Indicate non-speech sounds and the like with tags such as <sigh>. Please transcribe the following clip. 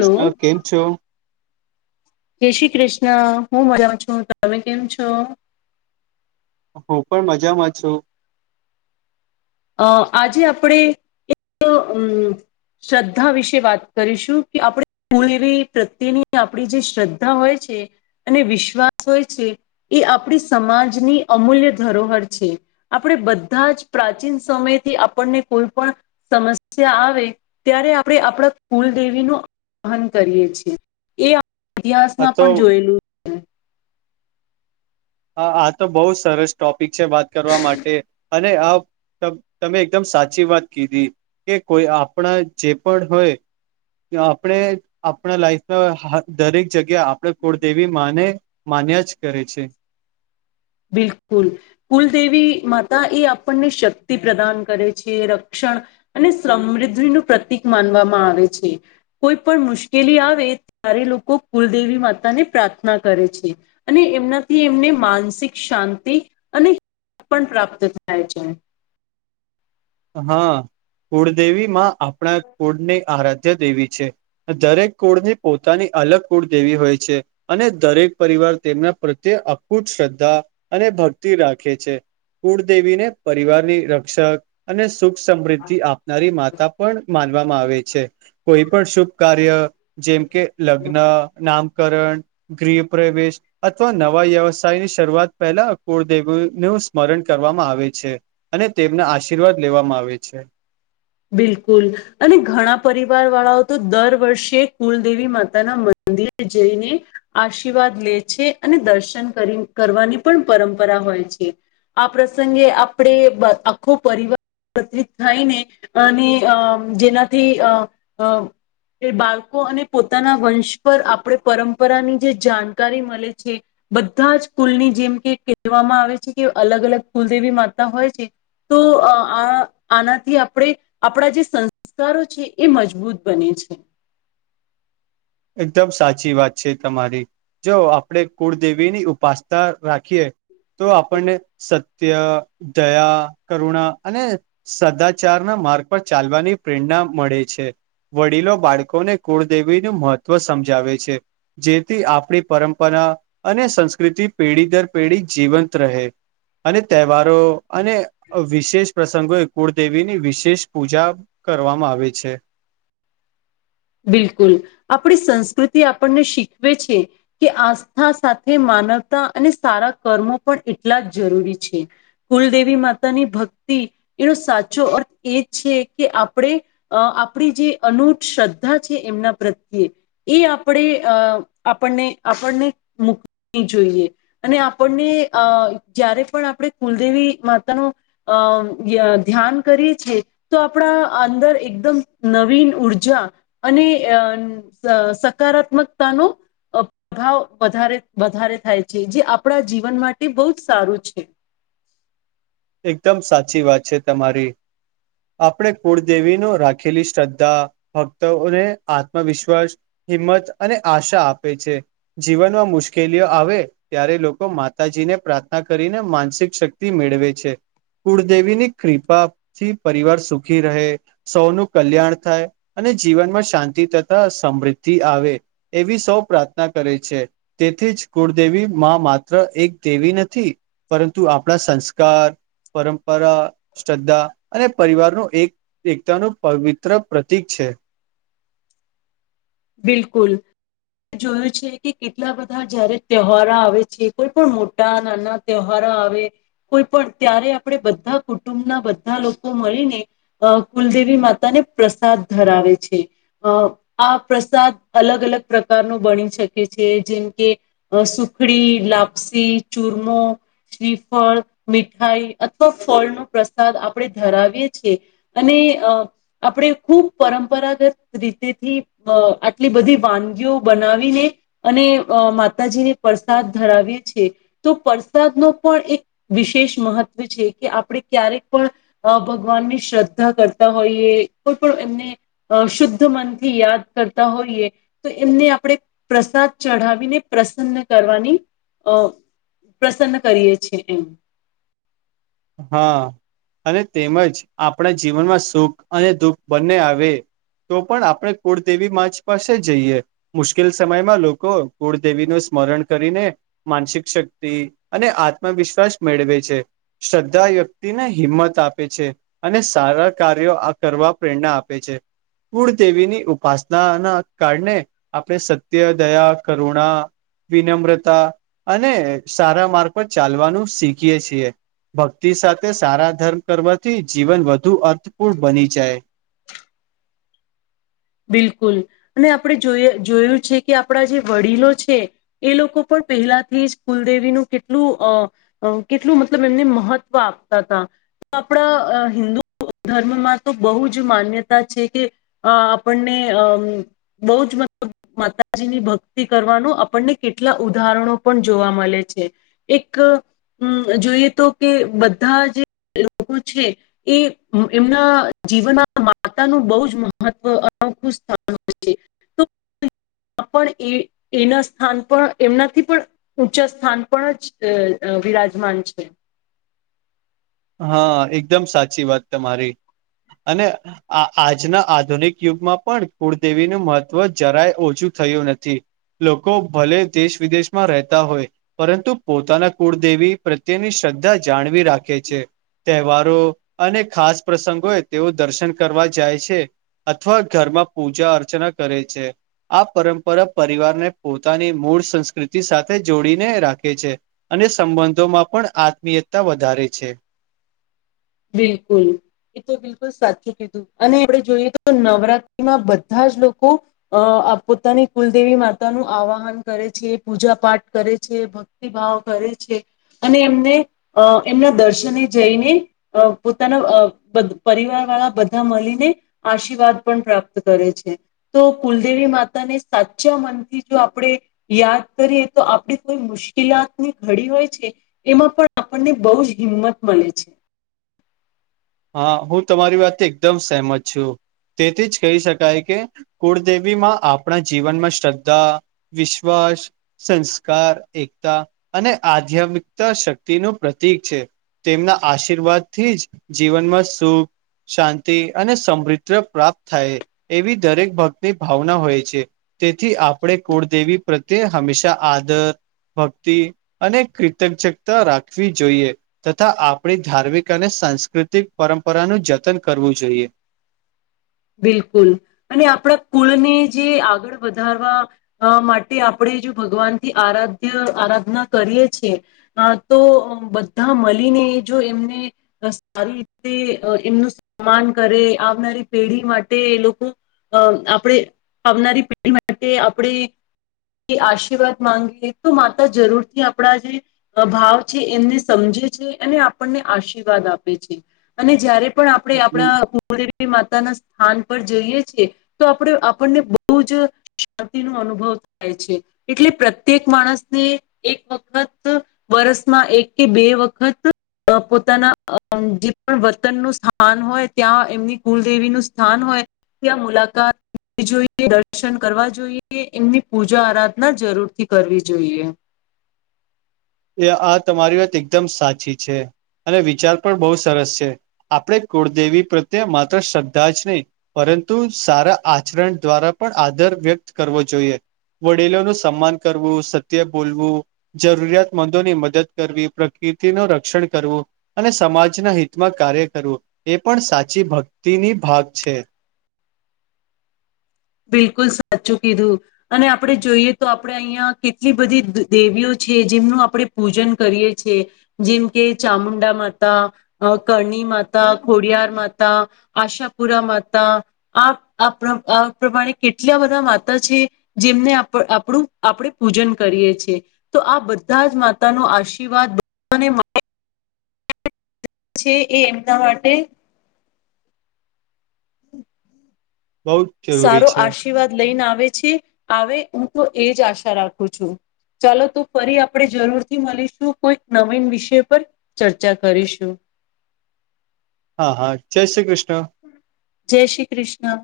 Hello કેમ છો? જય શ્રી કૃષ્ણ. હું મજા છું. તમે કેમ છો? હું પણ મજામાં છું. અ આજે આપણે એક અમ. શ્રદ્ધા વિશે વાત કરીશું કે આપણે મૂળ એવી પ્રત્યેની આપડી જે શ્રદ્ધા હોય છે. અને વિશ્વાસ હોય છે એ આપણી સમાજની અમૂલ્ય ધરોહર છે. આપણે બધા જ પ્રાચીન સમયથી આપણને કોઈ પણ સમસ્યા આવે ત્યારે આપણે આપણા કુલદેવીનો વહન કરીએ છીએ એ આપ આ ઇતિહાસમાં તો પણ જોયેલું છે. હ આ તો બહુ સરસ ટોપિક છે વાત કરવા માટે અને આ તમ તમે એકદમ સાચી વાત કીધી કે કોઈ આપણા જે પણ હોય આપણે આપણા લાઈફમાં હ દરેક જગ્યા આપણે કુળદેવી માને મા ન્યા જ કરે છે. બિલકુલ કુલદેવી માતા એ આપણને શક્તિ પ્રદાન કરે છે રક્ષણ અને સમૃદ્ધિ નું પ્રતિક માનવામાં આવે છે કોઈ પણ મુશ્કેલી આવે તારે લોકો કુલદેવી માતા ને પ્રાર્થના કરે છે અને એમનાથી એમને માનસિક શાંતિ અને પણ પ્રાપ્ત થાય છે. હા, કુળદેવી માં આપણા કુળની આરાધના વિદ્યા દેવી છે. દરેક કુળની પોતાની અલગ કુળ દેવી હોય છે અને દરેક પરિવાર. તેમના પ્રત્યે અકૂટ શ્રદ્ધા અને ભક્તિ રાખે છે. કુળદેવીને પરિવારની રક્ષક. અને સુખ સમૃદ્ધિ આપનારી માતા પણ માનવામાં આવે છે. કોઈ પણ શુભ કાર્ય જેમ કે લગ્ન નામ કરણ, ગૃહ પ્રવેશ અથવા નવા વ્યવસાય ની શરૂઆત પહેલા અ કુળદેવી નું નું સ્મરણ કરવામાં આવે છે અને તેમના આશીર્વાદ લેવામાં આવે છે. બિલકુલ, અને ઘણા પરિવાર વાળાઓ તો દર વર્ષે કુલદેવી માતાના મદિરે મદિરે જઈને આશીર્વાદ લે છે અને દર્શન કરી કરવાની પણ પરંપરા. હોય છે. આ પ્રસંગે આપણે બંધ આખો પરિવાર એકત્રિત થાયને અને અમ જેનાથી અ અ એ બાળકો અને પોતાના વંશ પર આપણા પરંપરાની જે જાણકારી મલે છે. બધા જ કુલની જેમ કે કહેવામાં આવે છે કે, અલગ અલગ કુલદેવી માતા હોય છે. તો અ આ આનાથી આપણે આપણા જે સંસ્કારો છે, એ મજબૂત બને છે. એકદમ સાચી વાત છે તમારી. જો આપણેે કુળદેવી ની ઉપાસના રાખીએ. તો આપણને સત્ય, દયા, કરુણા, અને સદાચાર ના માર્ગ પર ચાલવાની પ્રેરણા મળે છે. વડીલો બાળકોને કુળદેવીનું મહત્વ સમજાવે છે, જેથી આપણી પરંપરા અને સંસ્કૃતિ પેઢી દર પેઢી જીવંત રહે. અને તહેવારો અને અ વિશેષ પ્રસંગો એ કુળદેવીની વિશેષ પૂજા. કરવામાં આવે છે. બિલકુલ, આપણી સંસ્કૃતિ આપણને શીખવે છે કે આસ્થા સાથે માનવતા અને સારા કર્મો પણ એટલાજ જરૂરી છે, કુલદેવી માતાની ભક્તિ એનો સાચો અર્થ એ છે કે, આપણે અ આપણી જે અનૂટ છે, એમના પ્રત્યે એ આપડે આપણને આપણને મ જોઈએ, અને આપણને અ જ્યારે પણ આપણે કુલદેવી માતાનો અ. ધ્યાન કરીએ છીએ, તો આપણા અંદર એકદમ નવીન ઉર્જા અને અ ન સકારાત્મકતાનો પ્રભાવ વધારે વધારે થાય છે જે આપણા જીવન માટે બઉજ સારું છે એકદમ સાચી વાત છે તમારી આપણે કુળદેવી નો રાખેલી શ્રદ્ધા ભક્તોને આત્મવિશ્વાસ હિંમત અને આશા આપે છે જીવનમાં મુશ્કેલીઓ આવે ત્યારે લોકો માતાજી ને પ્રાર્થના કરીને માનસિક શક્તિ મેળવે છે કુળદેવીની ક્રિપા થી પરિવાર સુખી રહે સૌનું કલ્યાણ થાય અને જીવનમાં શાંતિ તથા સમૃદ્ધિ આવે એવી સૌ પ્રાર્થના કરે છે, તેથી કુળદેવી માં માત્ર એક દેવી નથી, પરંતુ આપણા સંસ્કાર પરંપરા, શ્રદ્ધા અને પરિવારનું એક એકતાનું પવિત્ર પ્રતીક છે. <unintelligible> બિલકુલ. જોયું છે કે, કેટલા બધા જયારે તહેવારો આવે છે, કોઈ પણ મોટા-નાના તહેવારો ના આવે. કોઈ પણ ત્યારે આપણે બધા કુટુંબના બધા લોકો મળીને અ કુલદેવી માતા પ્રસાદ ધરાવે છે. પ્રસાદ અલગ-અલગ પ્રકાર નો બની શકે છે, જેમ કે સુખડી, લાપસી બુદી, ચુરમો. શ્રીફળ મીઠાઈ અથવા ફળ નો પ્રસાદ આપડે ધરાવીએ છીએ અને ને અ આપણેે ખુબ પરંપરાગત રીતેથી અ આટલી બધી વાનગીઓ બનાવીને અને અ માતાજીને પ્રસાદ ધરાવી એ છે તો પરસાદ નો પણ એક વિશેષ મહત્વ છે કે આપણે ક્યારેક પણ અ ભગવાન ની શ્રદ્ધા કરતા હોઈએ કોઈ પણ એમને અ શુદ્ધ મન થી યાદ કરતા હોઈએ તો એમને આપણે પ્રસાદ ચઢાવીને પ્રસન્ન કરવાની અ પ્રસન્ન કરીયે છે એમ હા અને તેમજ આપણા જીવનમાં સુખ અને દુઃખ બંને આવે તો પણ આપણે કુળદેવી માચ પાસે જઈએ મુશ્કેલ સમયમાં લોકો કુળદેવી નું સ્મરણ કરીને માનસિક શક્તિ અને આત્મવિશ્વાસ મેળવે છે શ્રદ્ધા વ્યક્તિને હિંમત આપે છે અને સારા કાર્યો આ કરવા પ્રેરણા આપે છે. કુળદેવીની ઉપાસના ના કારણે આપણે સત્ય, દયા, કરુણા વિનમ્રતા અને સારા માર્ગ ચાલવાનું શીખીએ છીએ. ભક્તિ સાથે સારા ધર્મ કરવાથી જીવન વધુ અર્થપૂર્ણ બની જાય. <inaudible> <unintelligible> બિલકુલ અને આપણે જોય જોયું છે કે આપણા જે વડીલો છે એ લોકો પણ પહેલાથી જ કુલદેવીનું કેટલું અ કેટલું મતલબ એમને મહત્વ આપતા હતા. આપણા હિન્દુ ધર્મમાં તો બહુ જ માન્યતા છે કે આપણને બહુ જ મતલબ માતાજીની ભક્તિ કરવાનું આપણને કેટલા ઉદાહરણ કારણો પણ જોવા મળે છે એક હુ જોઈએ તો કે બધા જે લોકો છે એ એમના જીવનમાં માતાનું બહુ જ મહત્વ અનોખુ સ્થાન હોય છે તો પણ એ એના સ્થાન પણ એમનાથી પણ ઊંચા સ્થાન પણ જ બિરાજમાન છે. હા એકદમ સાચી વાત તમારી અને આ આજના આધુનિક યુગમાં પણ કુળદેવીનું મહત્વ જરાય ઓછું થયું નથી, લોકો ભલે દેશ વિદેશમાં રહેતા હોય પરંતુ પોતાના કુળદેવી પ્રત્યેની શ્રદ્ધા જાણવી રાખે છે. તહેવારો અને ખાસ પ્રસંગો તેઓ દર્શન કરવા જાય છે. અથવા ઘરમાં પૂજા અર્ચના કરે છે. આ પરંપરા પરિવારને પોતાની મૂળ સંસ્કૃતિ સાથે જોડીને રાખે છે. અને સંબંધોમાં પણ આત્મીયતા વધારે છે. બિલકુલ. એ તો બિલકુલ સાચું કીધું અને આપણે જોઈએ તો નવરાત્રીમાં બધા જ લોકો અ પોતાની કુલદેવી માતાનું આવાહન કરે છે, પૂજા પાઠ કરે છે, ભક્તિભાવ કરે અને એમને અ એમના દર્શને જઈને અ પોતાના પરિવાર વાળા બધા મળીને આશીર્વાદ પણ પ્રાપ્ત કરે છે. તો કુલદેવી માતાને સાચા મનથી જો આપણે યાદ કરીએ તો આપણે કોઈ મુશ્કેલાતની ઘડી હોય છે એમાં પણ આપણને બહુ જ હિંમત મળે છે. હા હું તમારી વાતથી એકદમ સહેમત છું‌‌. તેથી જ કહી શકાય કે કુળદેવીમાં આપણા જીવનમાં શ્રદ્ધા, વિશ્વાસ, સંસ્કાર, એકતા અને આધ્યાત્મિકતા શક્તિનું પ્રતિક છે. તેમના આશીર્વાદથી જ જીવનમાં સુખ શાંતિ અને સમૃદ્ધ પ્રાપ્ત થાય એવી દરેક ભક્તિની ભાવના હોય છે. તેથી આપણે કુળદેવી પ્રત્યે હંમેશા આદર ભક્તિ અને કીતજકતા રાખવી જોઈએ તથા આપણી ધાર્મિક અને સંસ્કૃતિ પ્રકૃતિક પરંપરાનું જતન કરવું જોઈએ. બિલકુલ અને આપણા કુળને જે આગળ વધારવા માટે આપણે જો ભગવાનથી આરાધ્ય આરાધના કરીએ છિએ તો બધા મળીને જો એમને સારી રીતે એમનું સન્માન કરે આવનારી પેઢી માટે એ લોકો અ આપણે આવનારી પેઢી માટે આપણે કે આશીર્વાદ માંગી તો માતા જરૂર થી આપણા જે ભાવ છે એમને સમજ આપને આશીર્વાદ આપે છે અને જય્યારે પણ આપણે આપણા કુળદેવી ના સ્થાન પર જઈએ છે તો આપણે આપણને બહુ જ શાંતિનો અનુભવ થાય છે એટલે પ્રત્યેક માણસને એક વખત વરસમાં એક કે બે વખત અ પોતાના જે પણ વર્તનનું સ્થાન હોય ત્યાં એમની કુલ દેવી નું સ્થાન હોય, ત્યા આ મુલાકાત જોઈએ દર્શન કરવા જોઈએ એમની પૂજા આરાધના જરૂરથી કરવી જોઈએ. એ આ તમારી વાત એકદમ સાચી છે અને વિચાર પણ બહુ સરસ છે આપણે કુળદેવી પ્રત્યે માત્ર શ્રદ્ધા જ નહીં પરંતુ પરંતુ સારા આચરણ દ્વારા પણ આદર વ્યક્ત કરવો જોઈએ વડીલોનું સન્માન કરવું સત્ય બોલવું જરૂરિયાત મંદો ની મદદ કરવી પ્રકૃતિ નું રક્ષણ કરવું અને સમાજના હિતમાં કાર્ય કરવું. એ પણ સાચી ભક્તિની ભાગ છે. બિલકુલ સાચું કીધું અને આપણે જોઈએ તો આપણેે અહિયાં કેટલી બધી દેવીઓ છે. જેમનું આપણે પૂજન કરીએ છીએ જેમ કે ચામુંડા માતા કરણી માતા ખોડિયાર માતા આશાપુરા માતા આપ પ્રમાણે કેટલા બધા માતા છે જેમને આપણું આપણે પૂજન કરીએ છીએ. તો આ બધા જ માતા નો આશીર્વાદ <inaudible> છે એ એમના માટે બહુ જ જરૂરી સારો છે. આશીર્વાદ લઈને આવે છે આવે હું તો એજ આશા રાખું છું ચાલો તો ફરી આપણે જરૂર થી મળીશું કોઈક નવીન વિષય પર ચર્ચા કરીશું. હા હા જય શ્રી કૃષ્ણ. જય શ્રી કૃષ્ણ.